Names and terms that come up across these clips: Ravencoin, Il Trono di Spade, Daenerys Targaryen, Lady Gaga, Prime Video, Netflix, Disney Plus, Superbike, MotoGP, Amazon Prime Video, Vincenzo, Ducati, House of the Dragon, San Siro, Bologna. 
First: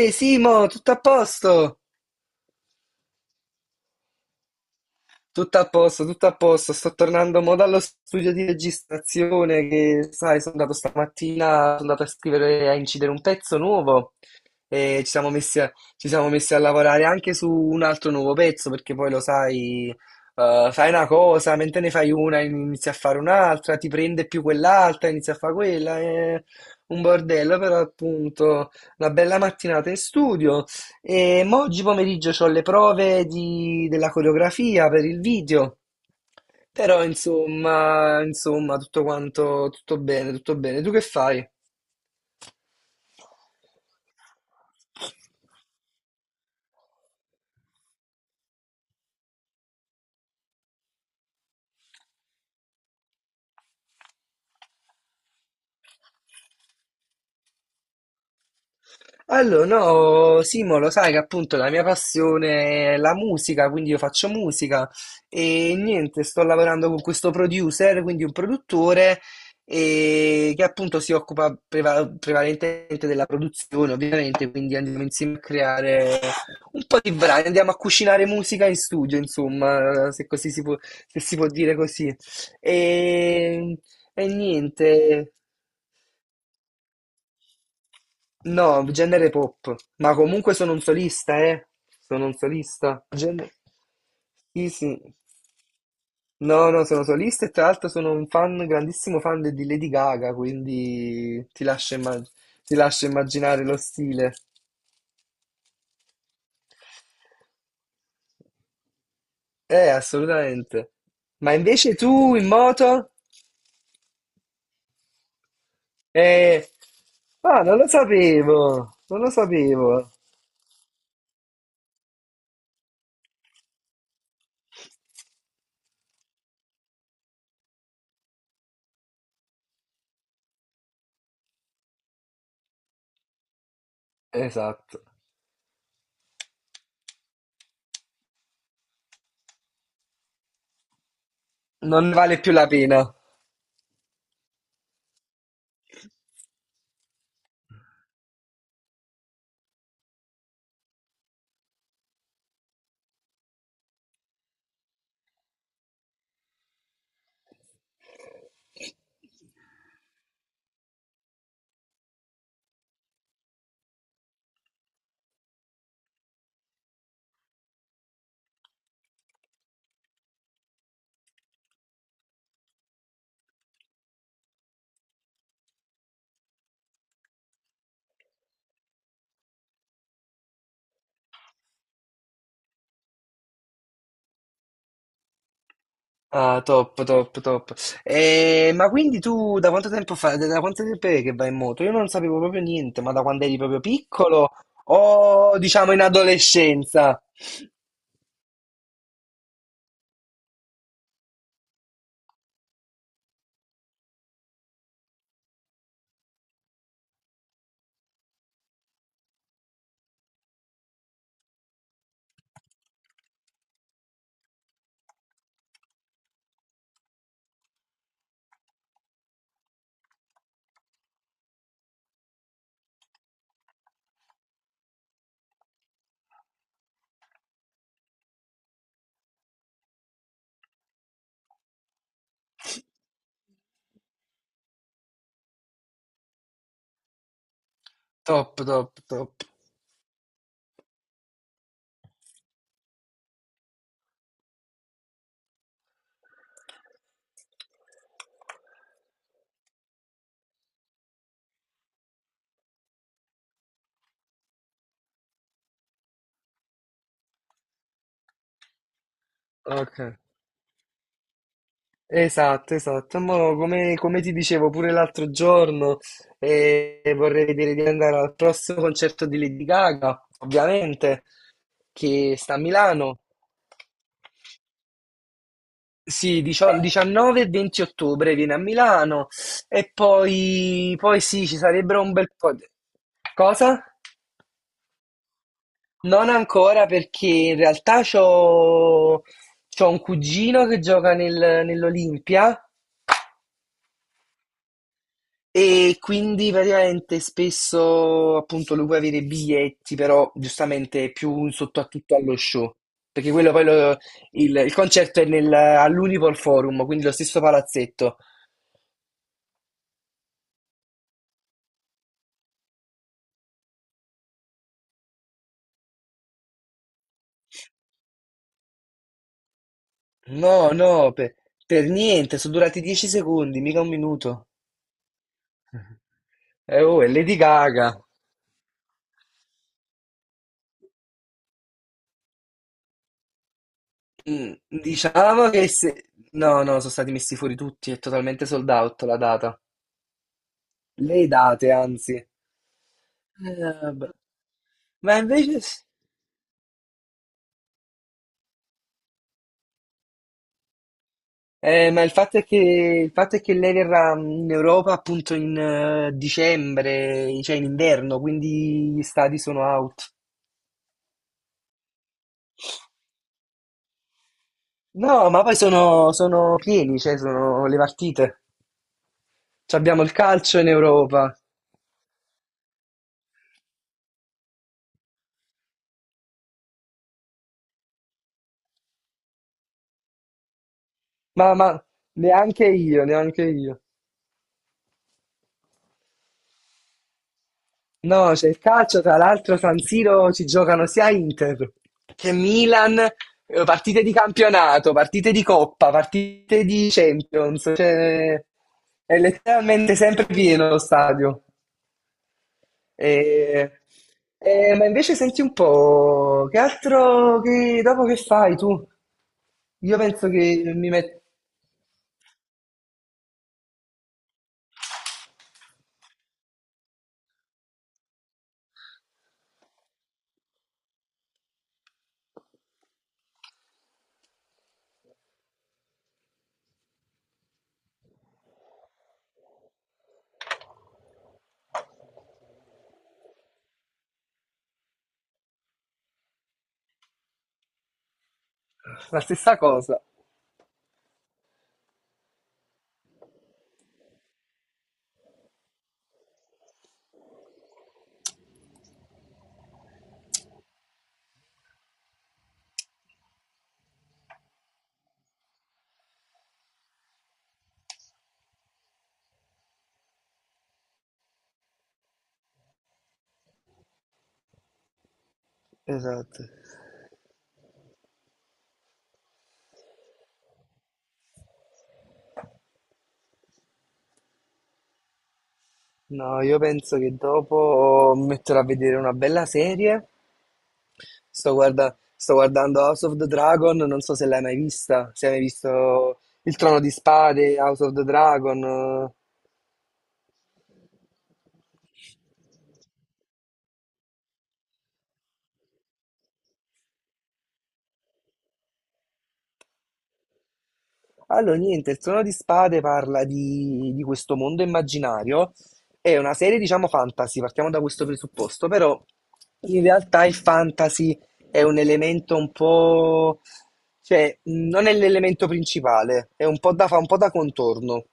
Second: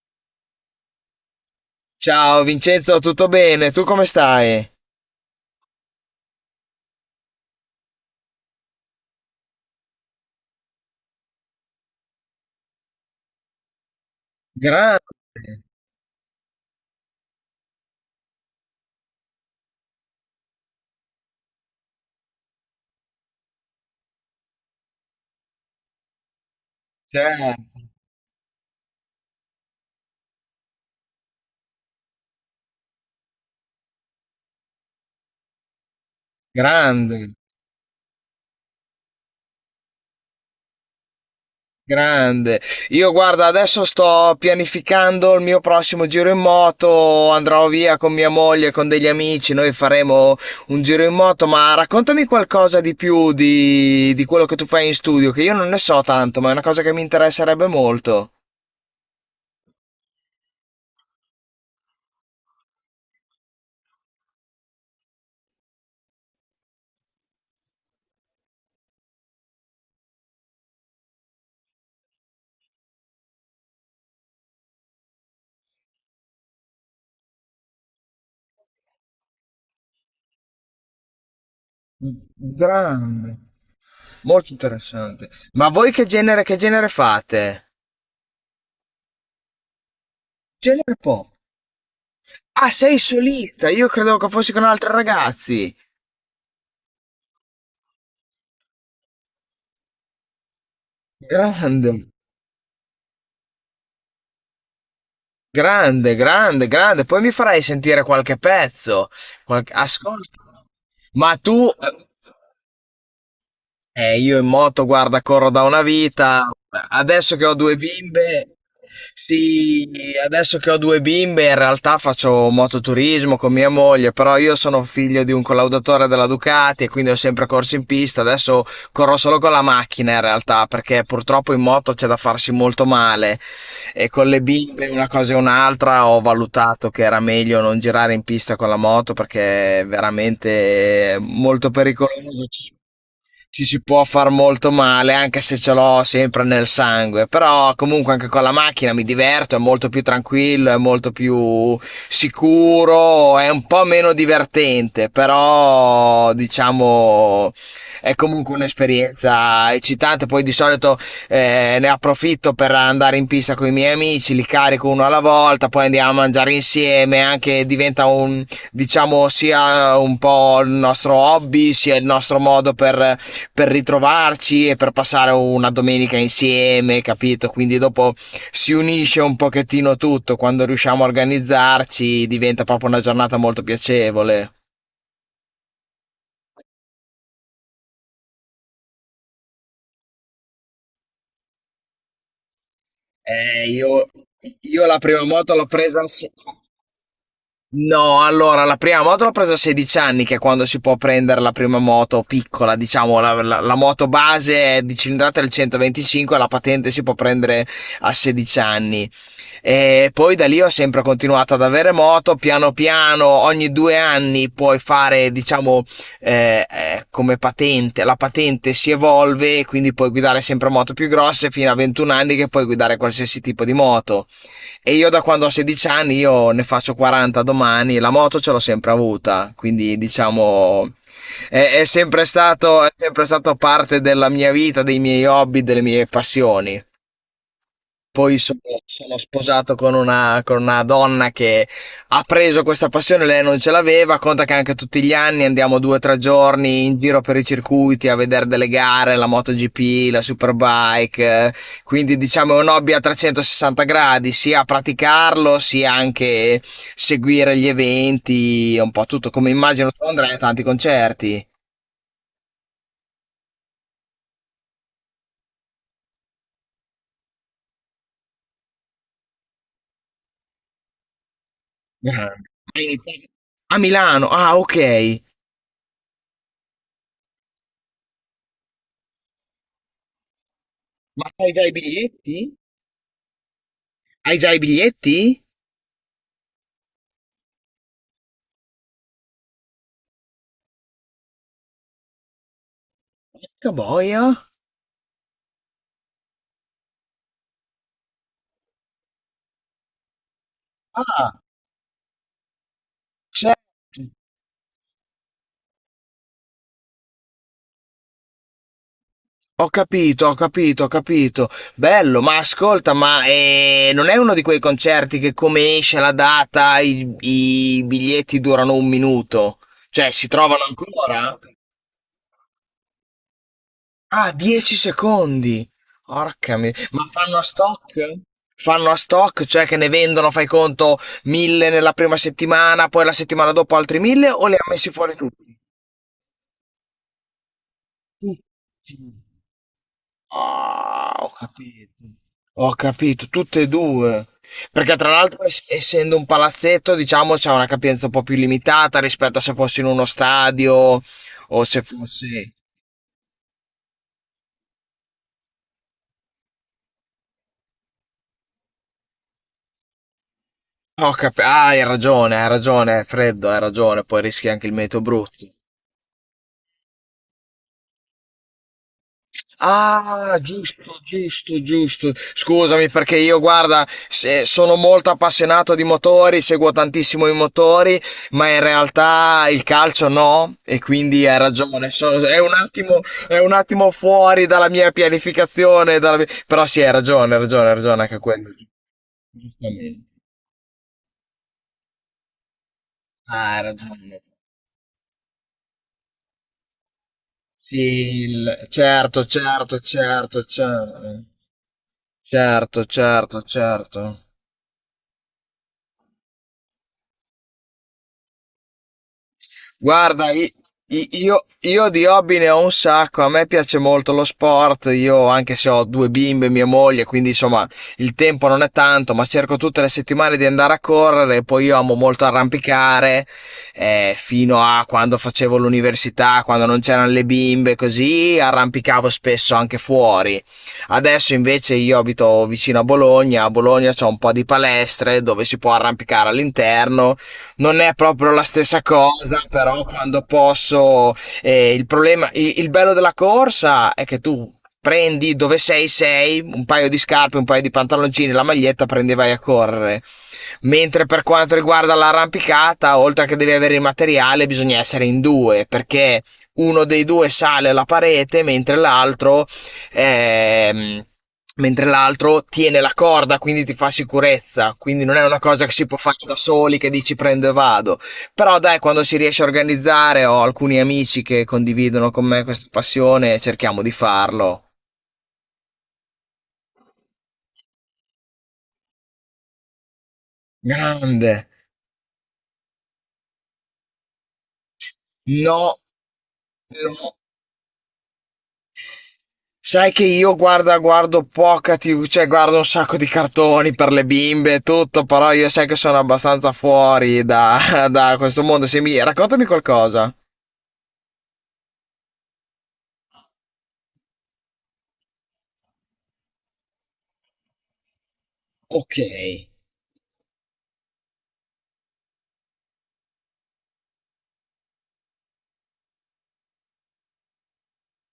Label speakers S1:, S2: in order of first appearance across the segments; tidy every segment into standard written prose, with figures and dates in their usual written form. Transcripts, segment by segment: S1: Ehi Simo, tutto a posto?
S2: Ciao Vincenzo, tutto bene? Tu come stai?
S1: Tutto a posto, tutto a posto. Sto tornando mo dallo studio di registrazione che, sai, sono andato stamattina, sono andato a scrivere, a incidere un pezzo nuovo e
S2: Grande,
S1: ci siamo messi a lavorare anche su un altro nuovo pezzo perché poi lo sai, fai una cosa, mentre ne fai una inizi a fare un'altra, ti prende più quell'altra, inizi a fare quella, è un bordello,
S2: certo,
S1: però appunto una bella mattinata in studio. E mo oggi pomeriggio ho le prove della coreografia per il video, però
S2: grande,
S1: insomma, tutto quanto, tutto bene, tutto bene. Tu che fai?
S2: grande. Io guarda, adesso sto pianificando il mio prossimo giro in moto, andrò via con mia moglie, con degli amici, noi faremo un giro in moto, ma raccontami qualcosa di più di quello che tu fai in studio, che io non ne so tanto, ma è una cosa che mi interesserebbe molto.
S1: Allora, no, Simo, lo sai che appunto la mia passione è la musica, quindi io faccio musica e niente, sto lavorando con questo producer, quindi un produttore e che appunto si occupa prevalentemente della produzione, ovviamente, quindi andiamo insieme a creare un po' di brani, andiamo a cucinare musica in studio, insomma, se si può dire così.
S2: Grande,
S1: E, e
S2: molto interessante.
S1: niente.
S2: Ma voi che genere fate?
S1: No, genere pop, ma comunque sono un
S2: Genere pop.
S1: solista, eh. Sono un
S2: Ah, sei
S1: solista. Gen-
S2: solista? Io credevo che fossi con
S1: Sì,
S2: altri
S1: sì.
S2: ragazzi.
S1: No, no, sono solista e tra l'altro sono un fan, grandissimo fan di Lady Gaga, quindi ti
S2: Grande,
S1: lascio, ti lascio immaginare lo stile.
S2: grande, grande, grande. Poi mi farai sentire qualche pezzo. Qualche. Ascolta.
S1: Assolutamente.
S2: Ma
S1: Ma
S2: tu.
S1: invece tu in moto?
S2: Io in moto, guarda, corro da una vita.
S1: Eh,
S2: Adesso che ho
S1: ah,
S2: due
S1: non lo
S2: bimbe,
S1: sapevo, non lo
S2: sì,
S1: sapevo.
S2: adesso che ho due bimbe, in realtà faccio mototurismo con mia moglie, però io sono figlio di un collaudatore della Ducati e quindi ho sempre corso in pista. Adesso corro solo con la macchina in realtà, perché purtroppo in moto c'è da farsi molto male e con le bimbe
S1: Esatto.
S2: una cosa e un'altra ho valutato che era meglio non girare in pista con la moto perché è veramente molto
S1: Non ne vale
S2: pericoloso,
S1: più la pena.
S2: ci si può far molto male, anche se ce l'ho sempre nel sangue, però comunque anche con la macchina mi diverto, è molto più tranquillo, è molto più sicuro, è un po' meno divertente, però diciamo è comunque un'esperienza eccitante, poi di solito ne approfitto per andare in pista con i miei amici, li carico uno alla volta, poi andiamo a mangiare insieme, anche diventa un, diciamo, sia un po' il nostro hobby, sia il nostro modo per ritrovarci e per passare una domenica insieme, capito? Quindi dopo si unisce un pochettino tutto, quando riusciamo a organizzarci diventa proprio una giornata molto piacevole.
S1: Ah, top, top, top. Ma quindi tu da quanto tempo è che vai in moto? Io non sapevo proprio niente, ma da quando eri
S2: Eh,
S1: proprio
S2: io,
S1: piccolo
S2: io la prima moto
S1: o
S2: l'ho
S1: diciamo
S2: presa
S1: in
S2: al, se-
S1: adolescenza?
S2: No, allora la prima moto l'ho presa a 16 anni, che è quando si può prendere la prima moto piccola, diciamo, la moto base è di cilindrata del 125, la patente si può prendere a 16 anni. E poi da lì ho sempre continuato ad avere moto, piano piano, ogni 2 anni puoi fare, diciamo, come patente, la patente si evolve, quindi puoi guidare sempre moto più grosse fino a 21 anni che puoi guidare qualsiasi tipo di moto. E io da quando ho 16 anni, io ne faccio 40 domani, la moto ce l'ho sempre avuta, quindi diciamo è sempre stato parte della mia vita, dei miei hobby, delle mie passioni. Poi
S1: Top,
S2: sono
S1: top,
S2: sono
S1: top.
S2: sposato con una donna che ha preso questa passione, lei non ce l'aveva, conta che anche tutti gli anni andiamo 2 o 3 giorni in giro per i circuiti a vedere delle gare, la MotoGP, la Superbike, quindi diciamo è un hobby a 360 gradi, sia praticarlo, sia anche seguire gli eventi, un po' tutto, come immagino
S1: Ok,
S2: tu andrai a tanti concerti.
S1: esatto. Mo, come ti dicevo pure l'altro giorno, vorrei vedere di andare al prossimo concerto di Lady Gaga, ovviamente, che
S2: Grande.
S1: sta a Milano.
S2: A Milano, ah, ok,
S1: Sì, 19 e 20 ottobre viene a Milano e poi, poi
S2: ma
S1: sì,
S2: sai
S1: ci
S2: già i
S1: sarebbero un bel po'
S2: biglietti?
S1: di... Cosa?
S2: Hai già i biglietti?
S1: Non ancora perché in realtà c'ho un cugino che gioca nell'Olimpia
S2: Porca boia.
S1: e quindi praticamente spesso appunto lui può avere i biglietti, però giustamente è più
S2: Ah,
S1: un sottotitolo allo show, perché quello
S2: certo.
S1: poi lo- il concerto è nel- all'Unipol Forum, quindi lo stesso palazzetto.
S2: Ho capito, ho capito, ho capito. Bello, ma ascolta, ma non è uno di quei concerti che come esce la data i biglietti durano un minuto? Cioè, si
S1: No,
S2: trovano
S1: no,
S2: ancora?
S1: per niente, sono durati 10 secondi, mica un
S2: Ah,
S1: minuto.
S2: 10 secondi. Porca mi-.
S1: Oh,
S2: Ma
S1: è Lady
S2: fanno a
S1: Gaga.
S2: stock? Fanno a stock, cioè che ne vendono, fai conto, 1000 nella prima settimana, poi la settimana dopo altri 1000, o
S1: Mm,
S2: li ha messi fuori
S1: diciamo
S2: tutti?
S1: che se... No, no, sono stati messi fuori tutti, è
S2: Tutti.
S1: totalmente sold out la data.
S2: Ah,
S1: Le
S2: ho
S1: date,
S2: capito.
S1: anzi.
S2: Ho capito, tutte e
S1: Vabbè.
S2: due. Perché tra
S1: Ma
S2: l'altro,
S1: invece... s-
S2: essendo un palazzetto, diciamo, c'è una capienza un po' più limitata rispetto a se fossi in uno stadio o se
S1: ma
S2: fossi.
S1: il fatto è che lei verrà in Europa appunto in dicembre, cioè in inverno, quindi gli stadi sono out.
S2: Ah, hai ragione, è freddo, hai ragione, poi rischi anche il meteo
S1: No, ma
S2: brutto.
S1: poi sono pieni, cioè sono le partite. C'abbiamo il
S2: Ah,
S1: calcio in
S2: giusto,
S1: Europa.
S2: giusto, giusto. Scusami perché io, guarda, sono molto appassionato di motori, seguo tantissimo i motori, ma in realtà il calcio no, e quindi hai
S1: Ma
S2: ragione. Sono- è un
S1: neanche
S2: attimo,
S1: io,
S2: è
S1: neanche
S2: un
S1: io.
S2: attimo fuori dalla mia pianificazione, però sì, hai ragione, hai ragione, hai ragione anche
S1: No,
S2: quello.
S1: c'è il calcio, tra l'altro San
S2: Giustamente.
S1: Siro ci giocano sia Inter che Milan,
S2: Ah, hai
S1: partite di
S2: ragione.
S1: campionato, partite di coppa, partite di Champions,
S2: Sì,
S1: cioè, è
S2: certo, certo,
S1: letteralmente sempre
S2: certo,
S1: pieno lo
S2: certo,
S1: stadio.
S2: certo, certo,
S1: E-
S2: certo.
S1: ma invece senti un po', che altro, dopo che fai tu? Io
S2: Guarda,
S1: penso
S2: i-
S1: che mi
S2: i-
S1: metto
S2: io, io di hobby ne ho un sacco, a me piace molto lo sport, io anche se ho due bimbe e mia moglie, quindi insomma il tempo non è tanto, ma cerco tutte le settimane di andare a correre, poi io amo molto arrampicare, fino a quando facevo l'università, quando non c'erano le bimbe, così arrampicavo spesso anche fuori. Adesso invece io abito vicino a Bologna c'è un po' di palestre dove si può arrampicare all'interno, non è proprio la stessa
S1: la
S2: cosa,
S1: stessa
S2: però
S1: cosa.
S2: quando posso, il problema, il bello della corsa è che tu prendi dove sei, sei, un paio di scarpe, un paio di pantaloncini, la maglietta, prendi e vai a correre. Mentre per quanto riguarda l'arrampicata, oltre che devi avere il materiale, bisogna essere in due, perché uno dei due sale alla parete, ehm, mentre l'altro tiene la corda, quindi ti fa sicurezza, quindi non è una cosa che si può fare da
S1: Esatto.
S2: soli, che dici prendo e vado. Però dai, quando si riesce a organizzare, ho alcuni amici che condividono con me questa passione, cerchiamo di farlo.
S1: No, io penso che dopo mi metterò a vedere una bella serie.
S2: Grande.
S1: Sto guardando House of the Dragon, non so se l'hai mai vista, se hai mai
S2: No,
S1: visto Il Trono di
S2: no.
S1: Spade, House of the Dragon.
S2: Sai che io guarda, guardo poca TV, cioè guardo un sacco di cartoni per le bimbe e tutto, però io sai che sono abbastanza fuori da, da questo mondo. Se mi. Raccontami qualcosa.
S1: Allora, niente, il Trono di Spade parla di questo mondo immaginario, è una serie, diciamo, fantasy, partiamo da questo presupposto,
S2: Ok.
S1: però in realtà il fantasy è un elemento un po'... cioè, non è l'elemento principale, è un po' da, fa un po' da contorno.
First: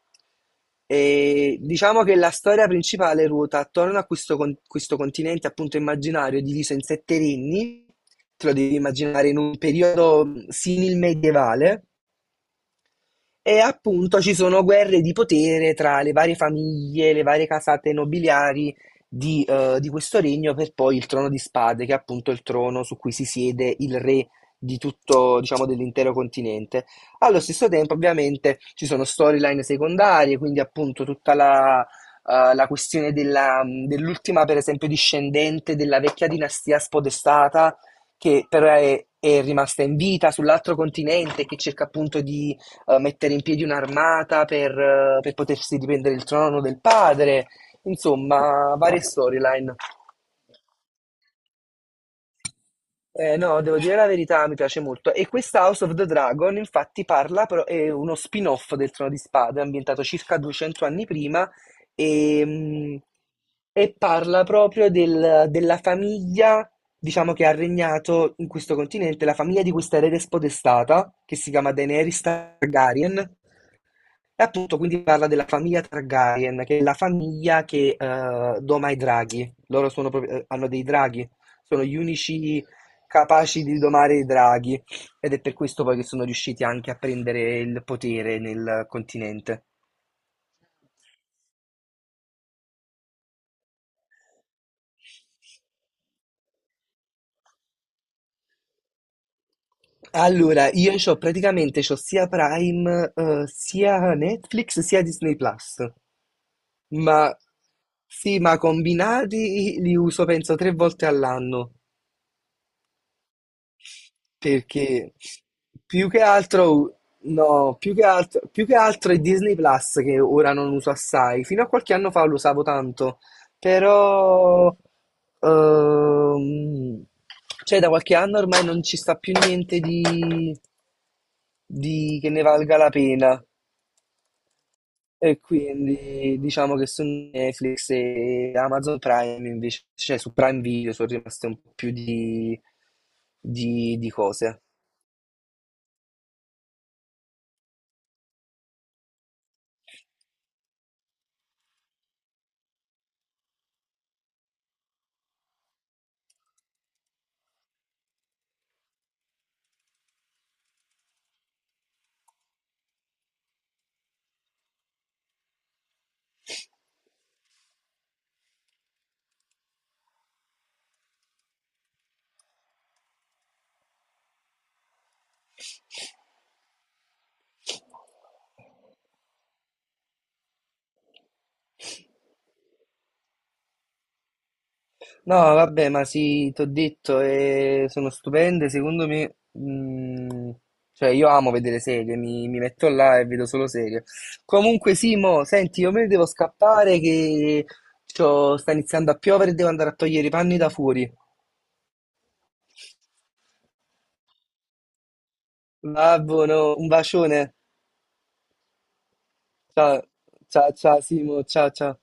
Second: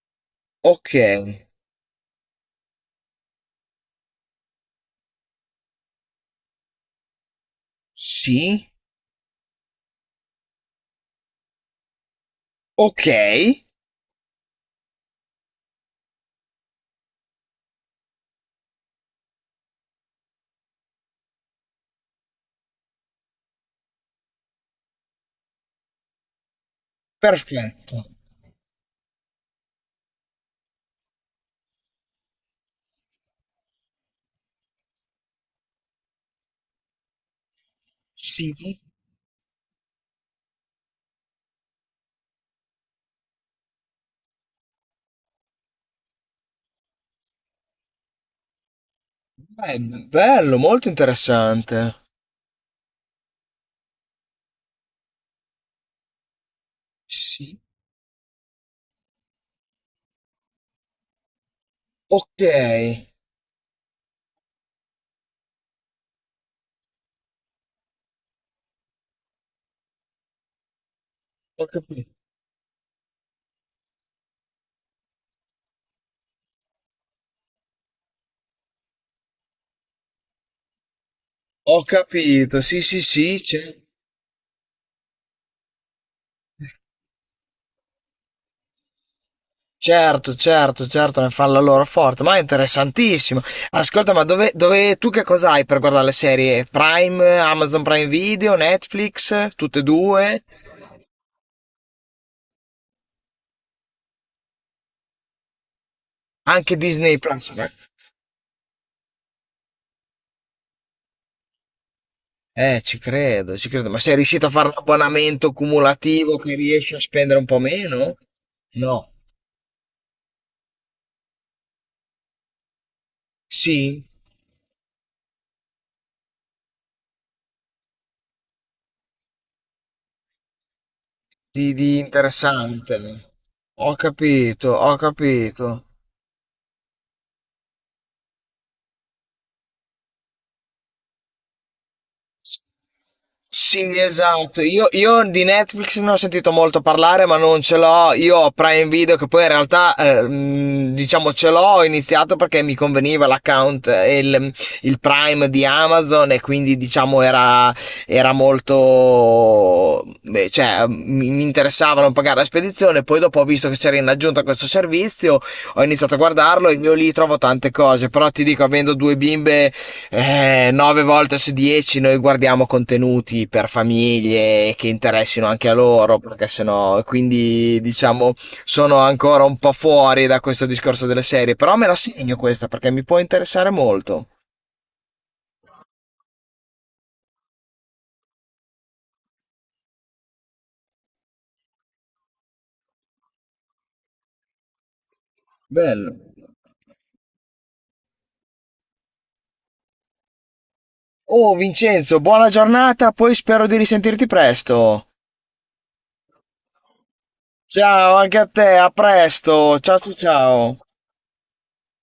S2: Ok,
S1: E diciamo che la storia principale ruota attorno a questo, questo continente appunto immaginario diviso in sette regni, te lo
S2: sì,
S1: devi immaginare in un periodo simil-medievale,
S2: ok,
S1: e appunto ci sono guerre di potere tra le varie famiglie, le varie casate nobiliari di questo regno per poi il trono di spade, che è appunto il trono su cui si siede il re di tutto, diciamo, dell'intero continente. Allo stesso tempo,
S2: perfetto.
S1: ovviamente, ci sono storyline secondarie, quindi appunto tutta la, la questione dell'ultima, per esempio, discendente della vecchia dinastia spodestata, che però
S2: Sì,
S1: è rimasta in vita sull'altro continente, che cerca appunto di mettere in piedi un'armata per per potersi riprendere il trono del padre, insomma, varie storyline.
S2: beh, bello, molto interessante.
S1: No, devo dire la verità, mi piace molto. E questa House of the Dragon, infatti, parla,
S2: Sì,
S1: però è uno spin-off del Trono di Spade, ambientato circa 200 anni prima,
S2: ok,
S1: e, mh, e parla proprio della famiglia, diciamo, che ha regnato in questo continente, la famiglia di questa erede spodestata, che si
S2: ho
S1: chiama
S2: capito.
S1: Daenerys Targaryen. Appunto, quindi parla della famiglia Targaryen, che è la famiglia che doma i draghi. Loro sono proprio- hanno dei draghi,
S2: Ho
S1: sono gli
S2: capito,
S1: unici
S2: sì, sì, sì,
S1: capaci di domare i draghi ed è per questo poi che sono riusciti anche a prendere il potere nel continente.
S2: certo, certo, certo, ne fanno la loro forte, ma è interessantissimo. Ascolta, ma dove, tu che cosa hai per guardare le serie? Prime, Amazon Prime Video, Netflix, tutte e due?
S1: Allora, io c'ho praticamente c'ho sia Prime, sia Netflix, sia Disney Plus.
S2: Anche Disney
S1: Ma
S2: Plus, ok?
S1: sì, ma combinati li uso penso 3 volte all'anno.
S2: Ci credo, ci credo. Ma sei riuscito a fare un
S1: Perché
S2: abbonamento cumulativo che riesci a spendere un po' meno?
S1: più che
S2: No.
S1: altro è Disney Plus che ora non uso assai. Fino a qualche anno fa lo usavo tanto,
S2: Sì,
S1: però ehm, cioè da qualche anno ormai non ci sta più niente di,
S2: di
S1: di che ne valga la
S2: interessante.
S1: pena.
S2: Ho capito, ho
S1: E
S2: capito.
S1: quindi diciamo che su Netflix e Amazon Prime invece, cioè su Prime Video sono rimaste un po' più di,
S2: Sì,
S1: di
S2: esatto.
S1: cose.
S2: Io di Netflix ne ho sentito molto parlare, ma non ce l'ho. Io ho Prime Video, che poi in realtà, diciamo, ce l'ho. Ho iniziato perché mi conveniva l'account, il Prime di Amazon, e quindi, diciamo, era molto. Beh, cioè, mi interessava non pagare la spedizione. Poi, dopo, ho visto che c'era in aggiunta questo servizio, ho iniziato a guardarlo e io lì trovo tante cose. Però ti dico, avendo due bimbe, 9 volte su 10 noi guardiamo contenuti per famiglie che interessino anche a loro, perché sennò, quindi diciamo sono ancora un po' fuori da questo discorso delle serie, però me la segno questa perché mi può interessare molto.
S1: No, vabbè, ma sì, ti ho detto, sono stupende, secondo me, cioè io amo vedere serie, mi metto là e vedo solo serie. Comunque Simo, senti, io me ne
S2: Bello.
S1: devo scappare che c'ho- sta iniziando a piovere e devo andare a togliere i panni da fuori.
S2: Oh Vincenzo, buona giornata, poi spero di risentirti presto.
S1: Va buono, un bacione.
S2: Ciao anche a te, a presto. Ciao,
S1: Ciao,
S2: ciao,
S1: ciao,
S2: ciao.
S1: ciao Simo, ciao, ciao.